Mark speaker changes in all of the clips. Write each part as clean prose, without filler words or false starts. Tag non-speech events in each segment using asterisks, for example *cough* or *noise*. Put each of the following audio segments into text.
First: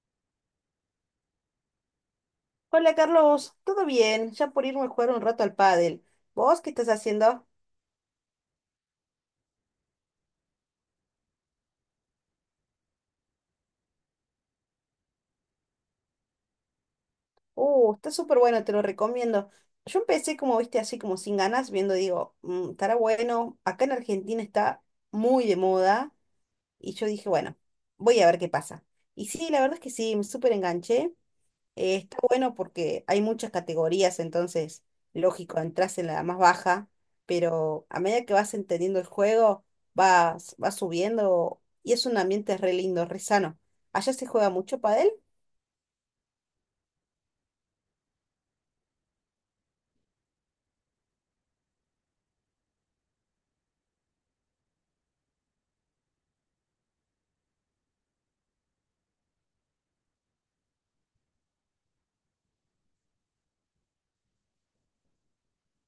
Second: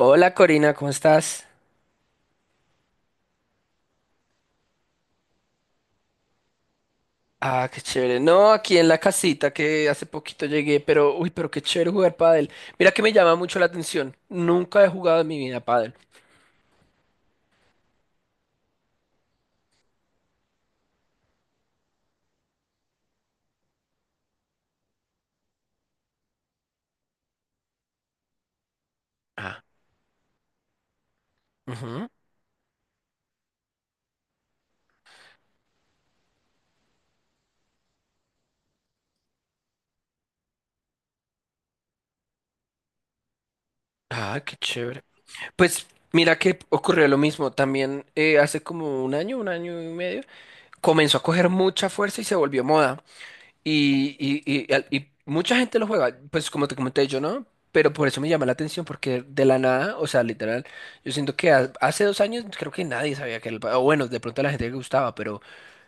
Speaker 1: Hola Corina, ¿cómo estás?
Speaker 2: Hola Carlos, ¿todo bien? Ya por irme a jugar un rato al pádel. ¿Vos qué estás haciendo?
Speaker 1: Ah, qué chévere. No, aquí en la casita que hace poquito llegué, pero uy, pero qué chévere jugar pádel. Mira que me llama mucho la atención. Nunca he jugado en mi vida pádel.
Speaker 2: Está súper bueno, te lo recomiendo. Yo empecé como viste, así como sin ganas, viendo, digo, "Mm, estará bueno. Acá en Argentina está muy de moda y yo dije, bueno, voy a ver qué pasa. Y sí,
Speaker 1: Ah,
Speaker 2: la verdad es que sí, me súper enganché".
Speaker 1: ujú.
Speaker 2: Está bueno porque hay muchas categorías, entonces, lógico, entras en la más baja, pero a medida que vas entendiendo el juego, vas subiendo y es un ambiente re lindo, re sano. ¿Allá se
Speaker 1: Ah,
Speaker 2: juega
Speaker 1: qué
Speaker 2: mucho
Speaker 1: chévere.
Speaker 2: pádel?
Speaker 1: Pues mira que ocurrió lo mismo. También hace como 1 año, 1 año y medio, comenzó a coger mucha fuerza y se volvió moda. Y, y, y mucha gente lo juega, pues como te comenté yo, ¿no? Pero por eso me llama la atención, porque de la nada, o sea, literal, yo siento que hace 2 años creo que nadie sabía que era el... O bueno, de pronto a la gente le gustaba,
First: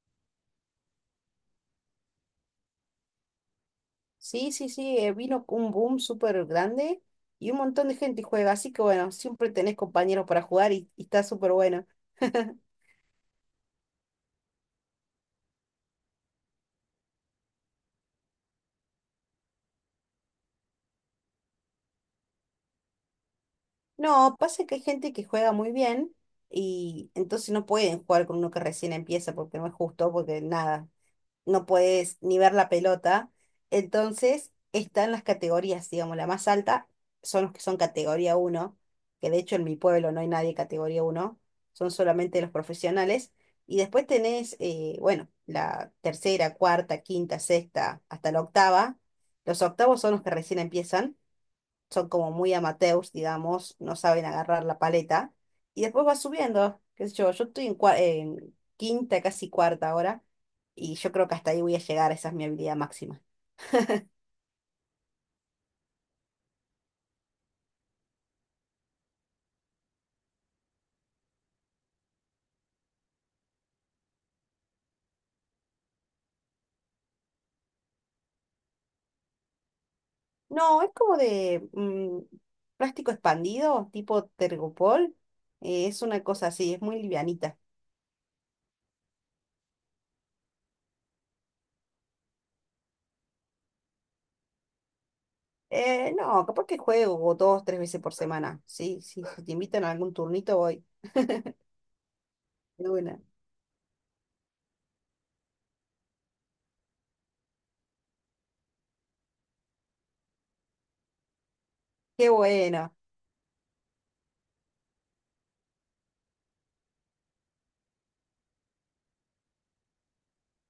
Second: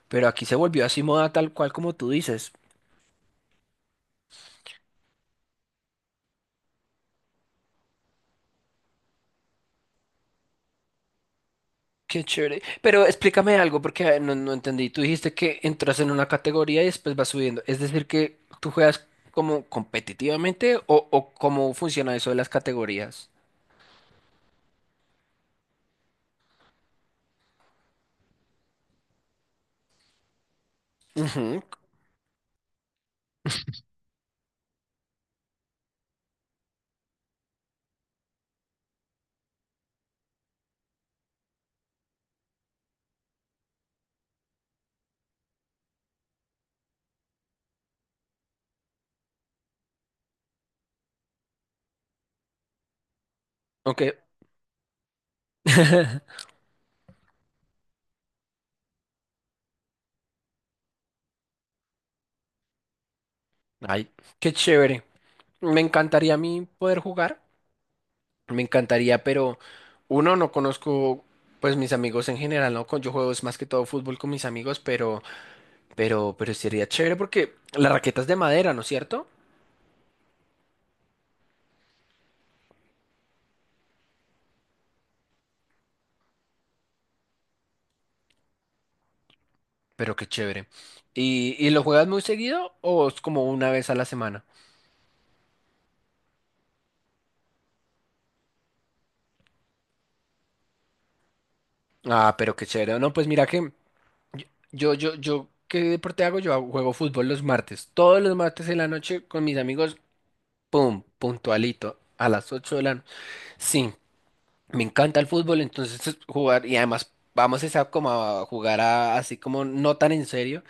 Speaker 1: pero aquí se volvió así moda tal cual como tú dices.
Speaker 2: Sí, sí, sí, vino un boom súper grande y un montón de gente juega, así que bueno, siempre tenés compañeros para jugar y está súper bueno.
Speaker 1: Qué chévere.
Speaker 2: *laughs*
Speaker 1: Pero explícame algo, porque no entendí. Tú dijiste que entras en una categoría y después vas subiendo. Es decir, que tú juegas como competitivamente o cómo funciona eso de las categorías.
Speaker 2: No, pasa que hay gente que juega muy bien y entonces no pueden jugar con uno que recién empieza porque no es justo, porque nada.
Speaker 1: Ujú.
Speaker 2: No puedes ni ver la pelota. Entonces están las categorías, digamos, la más alta son los que son categoría uno, que de hecho en mi pueblo no hay nadie categoría uno. Son solamente los profesionales. Y después tenés, bueno, la tercera, cuarta, quinta, sexta, hasta la octava. Los octavos son los que recién empiezan, son como muy amateurs, digamos, no
Speaker 1: Ok.
Speaker 2: saben agarrar la paleta. Y después va
Speaker 1: *laughs*
Speaker 2: subiendo, qué sé yo, yo estoy en, en quinta, casi cuarta ahora, y yo creo que hasta ahí voy a llegar, esa es mi habilidad máxima.
Speaker 1: Ay, qué chévere. Me encantaría a mí poder jugar, me encantaría, pero uno, no conozco pues mis amigos en general, ¿no? Yo juego es más que todo fútbol con mis amigos, pero, pero sería chévere porque la raqueta es de madera, ¿no es cierto?
Speaker 2: No, es como de plástico expandido, tipo Tergopol, es una cosa así, es muy livianita.
Speaker 1: Pero qué chévere. Y lo juegas muy seguido o es como una vez a la semana?
Speaker 2: No, capaz que juego dos, tres veces por semana, sí, sí, si te invitan a algún turnito voy. *laughs*
Speaker 1: Ah, pero qué
Speaker 2: De
Speaker 1: chévere. No,
Speaker 2: una.
Speaker 1: pues mira que yo, ¿qué deporte hago? Juego fútbol los martes, todos los martes en la noche con mis amigos, pum, puntualito, a
Speaker 2: Qué
Speaker 1: las 8 de la
Speaker 2: bueno.
Speaker 1: noche. Sí, me encanta el fútbol, entonces jugar y además vamos esa como a así como no tan en serio,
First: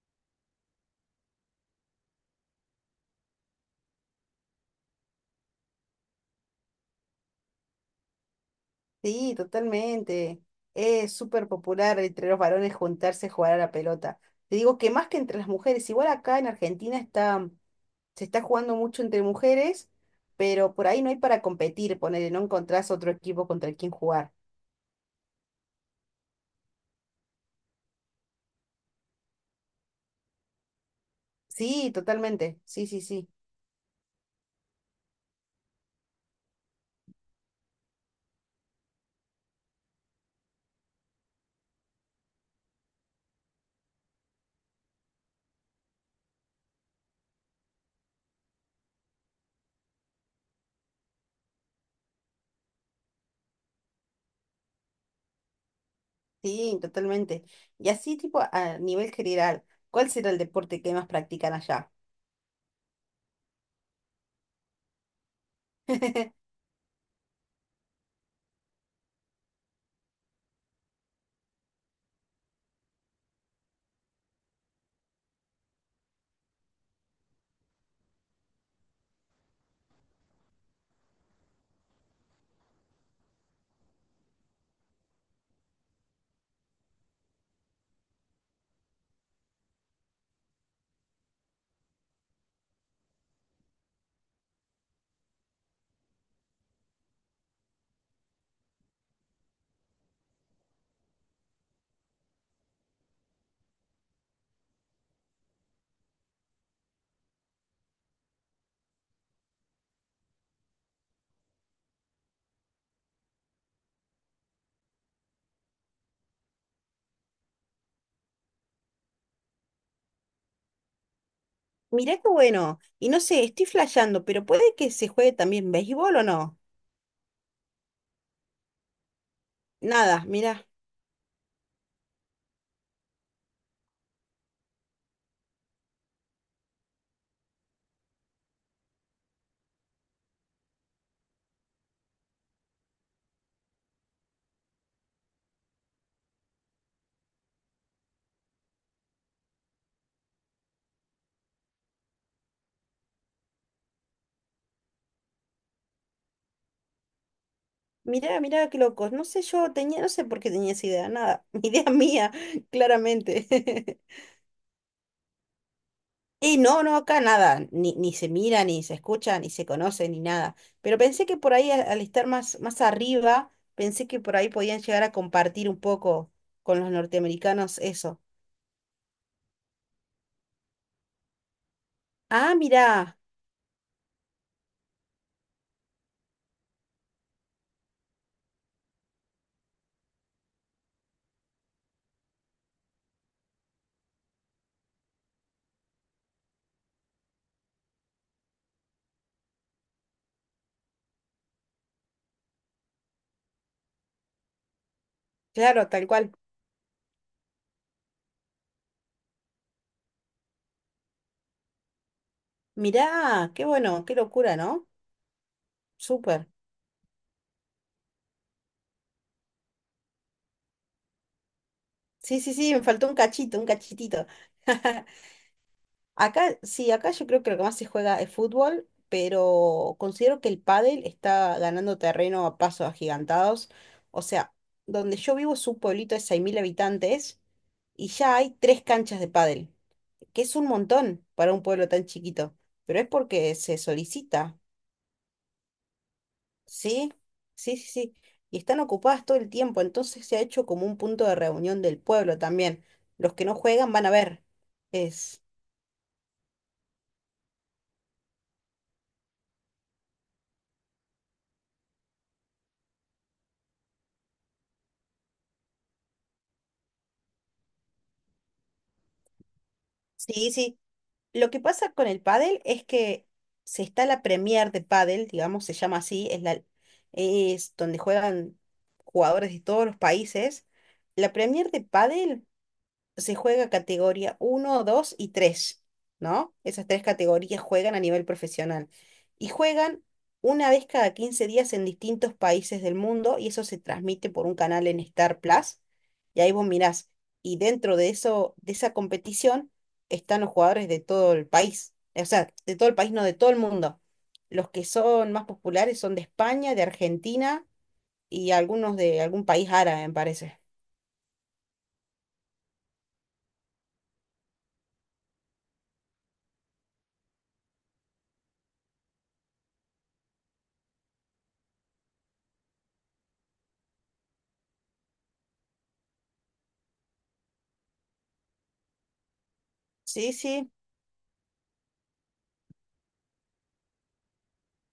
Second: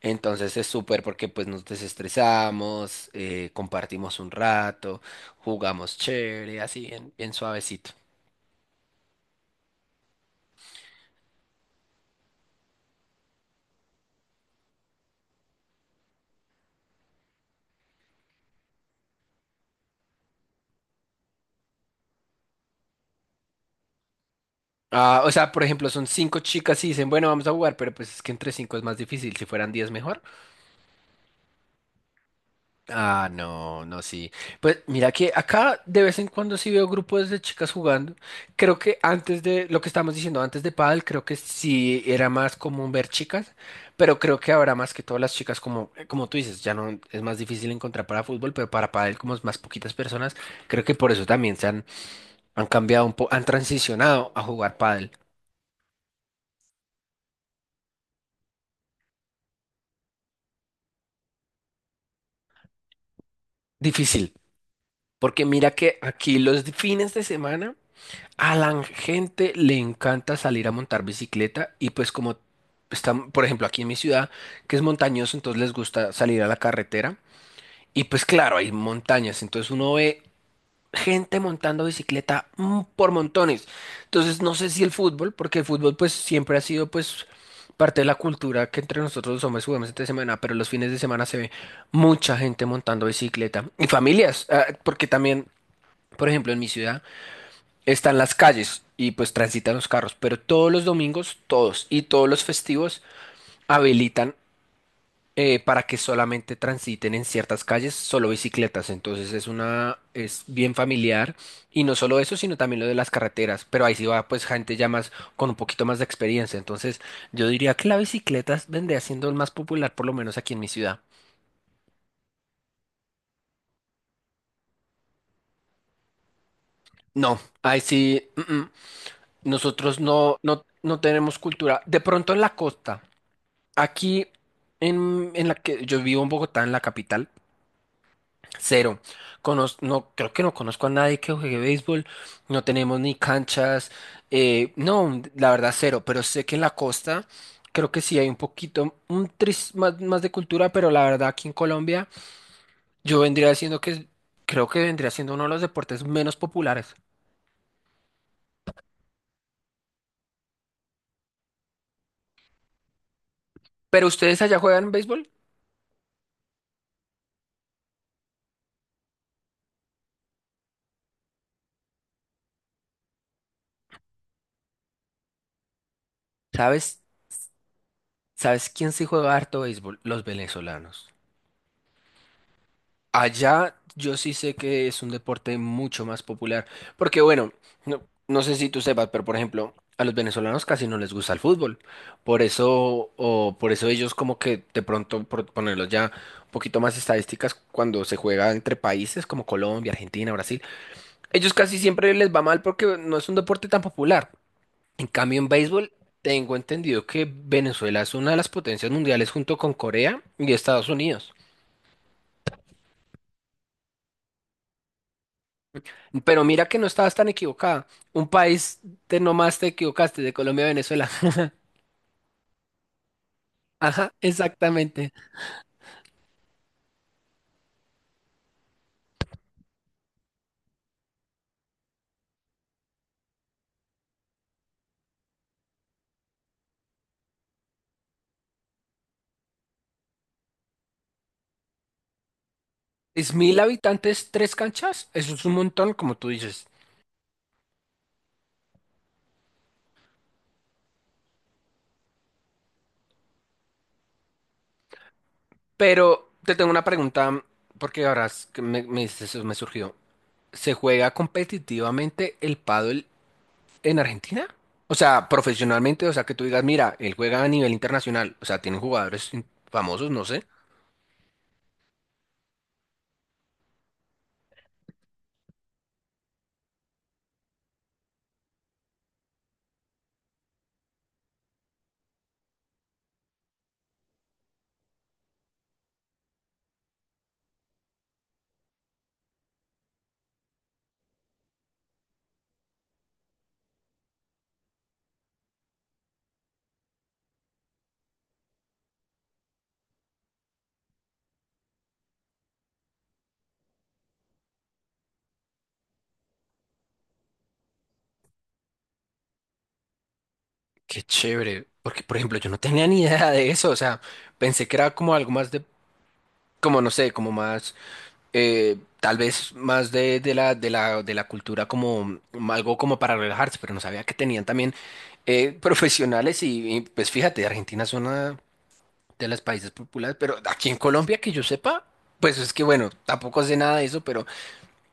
Speaker 1: entonces es súper porque pues nos desestresamos, compartimos un rato, jugamos chévere, así bien, bien suavecito.
Speaker 2: Sí, totalmente. Es súper popular entre los varones juntarse a jugar a la pelota. Te digo que más que entre las mujeres, igual acá en Argentina está, se está jugando mucho entre mujeres, pero por ahí no hay para competir, ponele, no encontrás otro equipo contra el quien jugar.
Speaker 1: Ah, o sea, por ejemplo, son 5 chicas y dicen, bueno, vamos a jugar, pero pues es que entre 5 es más difícil, si fueran 10 mejor.
Speaker 2: Sí, totalmente. Sí, sí, sí.
Speaker 1: Ah, no, no, sí. Pues mira que acá de vez en cuando sí veo grupos de chicas jugando. Creo que antes de lo que estábamos diciendo antes de pádel, creo que sí era más común ver chicas, pero creo que ahora más que todas las chicas como tú dices, ya no es más difícil encontrar para fútbol, pero para pádel como es más poquitas personas, creo que por eso también se han han cambiado un poco, han transicionado a jugar pádel.
Speaker 2: Sí, totalmente. Y así, tipo, a nivel general, ¿cuál será el deporte que más practican allá?
Speaker 1: Difícil, porque mira que aquí
Speaker 2: *laughs*
Speaker 1: los fines de semana a la gente le encanta salir a montar bicicleta y pues como están, por ejemplo, aquí en mi ciudad, que es montañoso, entonces les gusta salir a la carretera y pues claro, hay montañas, entonces uno ve gente montando bicicleta por montones. Entonces no sé si el fútbol, porque el fútbol pues siempre ha sido pues parte de la cultura que entre nosotros los hombres jugamos entre semana, pero los fines de semana se ve mucha gente montando bicicleta y familias, ah, porque también, por ejemplo, en mi ciudad están las calles y pues transitan los carros, pero todos los domingos, todos y todos los festivos habilitan para que solamente transiten en ciertas calles solo bicicletas. Entonces es bien familiar y no solo eso, sino también lo de las carreteras. Pero ahí sí va pues gente ya más con un poquito más de experiencia. Entonces yo diría que la bicicleta vendría siendo el más popular, por lo menos aquí en mi ciudad.
Speaker 2: Mirá qué bueno. Y no sé, estoy flasheando, pero puede que se juegue también béisbol o no.
Speaker 1: No, ahí sí. Mm. Nosotros
Speaker 2: Nada,
Speaker 1: no,
Speaker 2: mirá.
Speaker 1: no tenemos cultura. De pronto en la costa. Aquí en la que yo vivo en Bogotá, en la capital, cero. No, creo que no conozco a nadie que juegue béisbol. No tenemos ni canchas. No, la verdad, cero. Pero sé que en la costa creo que sí hay un poquito, un tris más, más de cultura, pero la verdad aquí en Colombia yo vendría diciendo que creo que vendría siendo uno de los deportes menos populares.
Speaker 2: Mirá, mirá, qué locos. No sé, yo tenía, no sé por qué tenía esa idea, nada. *laughs* Idea mía, claramente.
Speaker 1: Pero
Speaker 2: *laughs*
Speaker 1: ustedes allá juegan béisbol.
Speaker 2: Y no, no, acá nada, ni se mira, ni se escucha, ni se conoce, ni nada. Pero pensé que por ahí, al estar más arriba, pensé que por ahí podían llegar a compartir un poco con los
Speaker 1: ¿Sabes?
Speaker 2: norteamericanos eso.
Speaker 1: ¿Sabes quién sí juega harto béisbol? Los venezolanos.
Speaker 2: Ah, mirá,
Speaker 1: Allá yo sí sé que es un deporte mucho más popular, porque bueno, no, no sé si tú sepas, pero por ejemplo, a los venezolanos casi no les gusta el fútbol, por eso, o por eso ellos como que de pronto, por ponerlos ya un poquito más estadísticas, cuando se juega entre países como Colombia, Argentina, Brasil, ellos casi siempre les va mal porque no es un deporte tan popular. En cambio, en
Speaker 2: claro,
Speaker 1: béisbol,
Speaker 2: tal cual.
Speaker 1: tengo entendido que Venezuela es una de las potencias mundiales junto con Corea y Estados Unidos.
Speaker 2: Mirá, qué bueno, qué locura, ¿no? Súper.
Speaker 1: Pero mira que no estabas tan equivocada. Un país de nomás te equivocaste, de Colombia a Venezuela. *laughs*
Speaker 2: Sí, sí, sí, me faltó un cachito, un
Speaker 1: Ajá,
Speaker 2: cachitito.
Speaker 1: exactamente.
Speaker 2: *laughs* Acá, sí, acá yo creo que lo que más se juega es fútbol, pero considero que el pádel está ganando terreno a pasos agigantados. O sea, donde yo vivo es un pueblito de 6.000 habitantes y ya hay tres canchas de pádel, que es un montón para un pueblo tan chiquito, pero es
Speaker 1: Es
Speaker 2: porque
Speaker 1: mil
Speaker 2: se
Speaker 1: habitantes, tres
Speaker 2: solicita,
Speaker 1: canchas. Eso es un montón, como tú dices.
Speaker 2: ¿sí? Sí, sí, sí. Y están ocupadas todo el tiempo, entonces se ha hecho como un punto de reunión del pueblo también. Los que no juegan van a ver. Es...
Speaker 1: Pero te tengo una pregunta, porque ahora es que me dices eso, me surgió. ¿Se juega competitivamente el pádel en Argentina? O sea, profesionalmente, o sea, que tú digas, mira, él juega a nivel internacional. O sea, tienen famosos, no sé.
Speaker 2: Sí, sí. Lo que pasa con el pádel es que se está la Premier de pádel, digamos, se llama así, es la, es donde juegan jugadores de todos los países. La Premier de pádel se juega categoría uno, 2 y tres, ¿no? Esas tres categorías juegan a nivel profesional. Y juegan una vez cada 15 días en distintos países del mundo y eso se transmite por un canal en Star Plus. Y ahí vos mirás. Y dentro de eso, de esa competición, están los jugadores de todo el país. O sea, de todo el país, no de todo el mundo. Los que son más populares son de España, de Argentina y algunos de algún país árabe, me parece.
Speaker 1: Qué chévere, porque por ejemplo yo no tenía ni idea de eso, o sea, pensé que era como algo más de como no sé, como más, tal vez más de la cultura como algo como para relajarse, pero no sabía que tenían también profesionales y, pues fíjate, Argentina es una de las países populares,
Speaker 2: Sí,
Speaker 1: pero aquí
Speaker 2: sí.
Speaker 1: en Colombia que yo sepa, pues es que bueno, tampoco sé nada de eso, pero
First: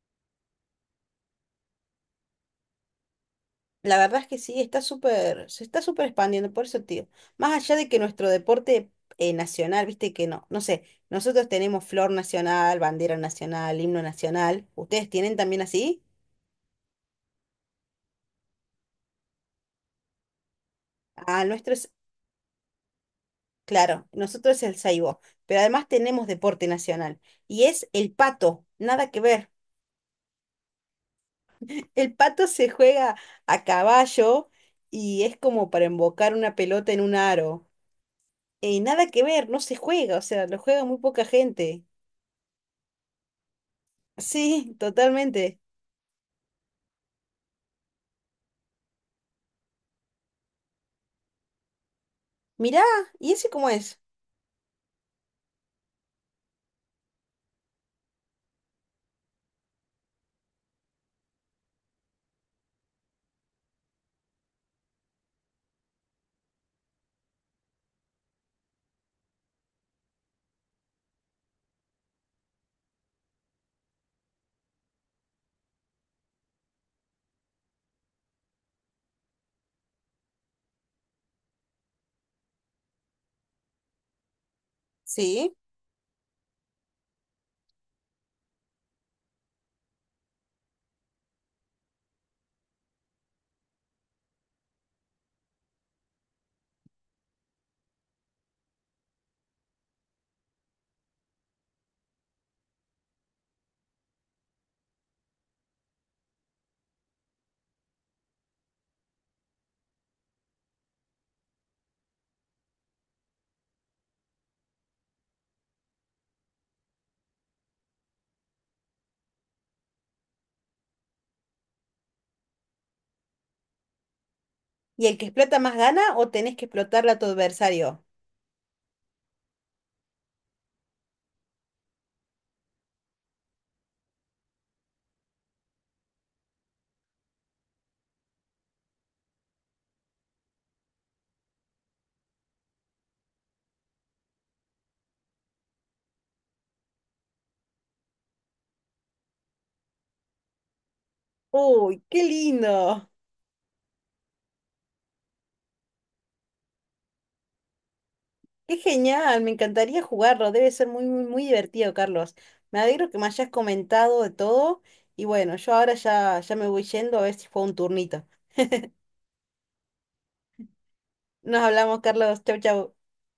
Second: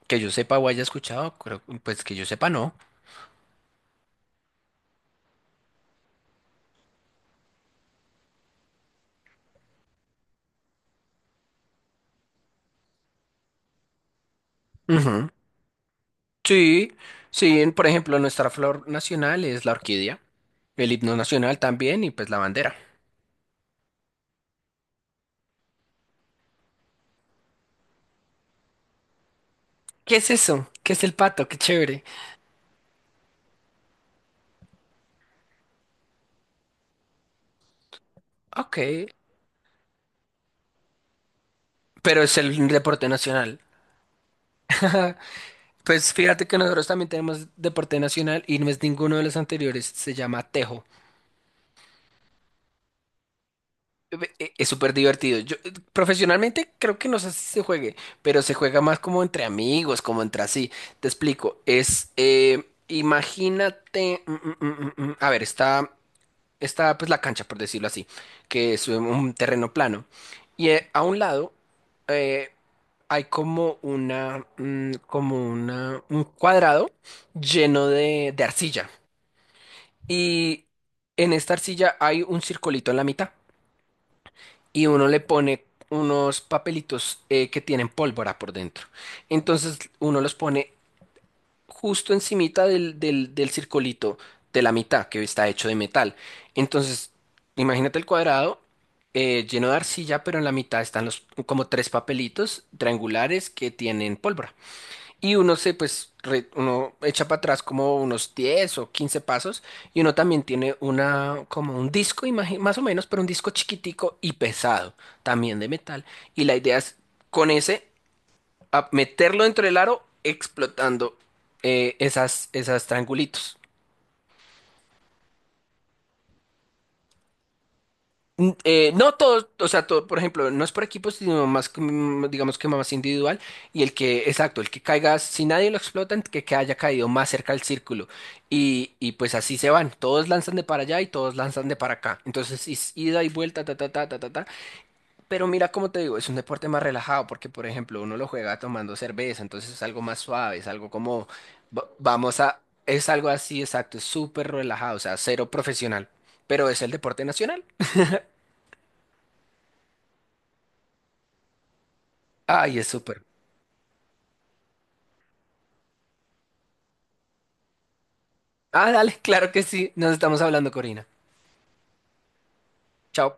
Speaker 1: que yo sepa o haya escuchado, pues que yo sepa no.
Speaker 2: La verdad es que sí, está súper, se está súper expandiendo, por eso, tío. Más allá de que nuestro deporte nacional, viste que no, no sé, nosotros tenemos flor nacional, bandera nacional, himno nacional. ¿Ustedes
Speaker 1: Ujú.
Speaker 2: tienen también así?
Speaker 1: Sí, sí, por ejemplo, nuestra flor nacional es la orquídea, el himno
Speaker 2: Ah,
Speaker 1: nacional
Speaker 2: nuestro es,
Speaker 1: también y pues la bandera.
Speaker 2: claro, nosotros es el saibo, pero además tenemos deporte nacional y es el pato, nada que ver.
Speaker 1: ¿Qué es eso? ¿Qué es el pato? Qué
Speaker 2: *laughs*
Speaker 1: chévere.
Speaker 2: El pato se juega a caballo y es como para embocar una pelota en un aro.
Speaker 1: Ok,
Speaker 2: Y nada que ver, no se juega, o sea, lo juega muy poca gente.
Speaker 1: pero es el deporte nacional.
Speaker 2: Sí,
Speaker 1: *laughs*
Speaker 2: totalmente.
Speaker 1: Pues fíjate que nosotros también tenemos deporte nacional y no es ninguno de los anteriores, se llama tejo.
Speaker 2: Mirá, ¿y ese cómo es?
Speaker 1: Es súper divertido. Yo profesionalmente creo que no sé si se juegue, pero se juega más como entre amigos, como entre así. Te explico, es, imagínate, a ver, está pues la cancha, por decirlo así, que es un terreno plano. Y a un lado eh, hay como una, un cuadrado lleno de arcilla. Y en esta arcilla hay un circulito en la mitad y uno le
Speaker 2: Sí.
Speaker 1: pone unos papelitos que tienen pólvora por dentro. Entonces uno los pone justo encimita del circulito de la mitad que está hecho de metal. Entonces, imagínate el cuadrado lleno de arcilla, pero en la mitad están los como 3 papelitos triangulares que tienen pólvora. Y uno se pues re- uno echa para atrás como unos 10 o 15 pasos y uno también tiene una como un disco, más o menos, pero un disco chiquitico y pesado, también de metal. Y la idea es con ese a meterlo dentro del aro explotando esas triangulitos.
Speaker 2: ¿Y el que explota más gana o tenés que explotarle a tu adversario?
Speaker 1: No todos, o sea, todo, por ejemplo, no es por equipos, sino más, digamos que más individual. Y exacto, el que caiga, si nadie lo explota, que haya caído más cerca al círculo. Y pues así se van. Todos lanzan de para allá y todos lanzan de para acá. Entonces, es ida y vuelta, ta, ta, ta, ta, ta, ta. Pero mira, como te digo, es un deporte más relajado porque, por ejemplo, uno lo juega tomando cerveza, entonces es algo más suave, es algo como, va-
Speaker 2: Uy, qué
Speaker 1: vamos a, es
Speaker 2: lindo.
Speaker 1: algo así, exacto, es súper relajado, o sea, cero profesional, pero es el deporte nacional.
Speaker 2: Qué genial, me encantaría jugarlo. Debe ser muy, muy, muy divertido, Carlos.
Speaker 1: Ay,
Speaker 2: Me
Speaker 1: es
Speaker 2: alegro que
Speaker 1: súper.
Speaker 2: me hayas comentado de todo. Y bueno, yo ahora ya, ya me voy yendo a ver si fue un turnito.
Speaker 1: Ah, dale, *laughs* claro que sí, nos estamos hablando, Corina.
Speaker 2: Nos hablamos, Carlos. Chau, chau.
Speaker 1: Chao.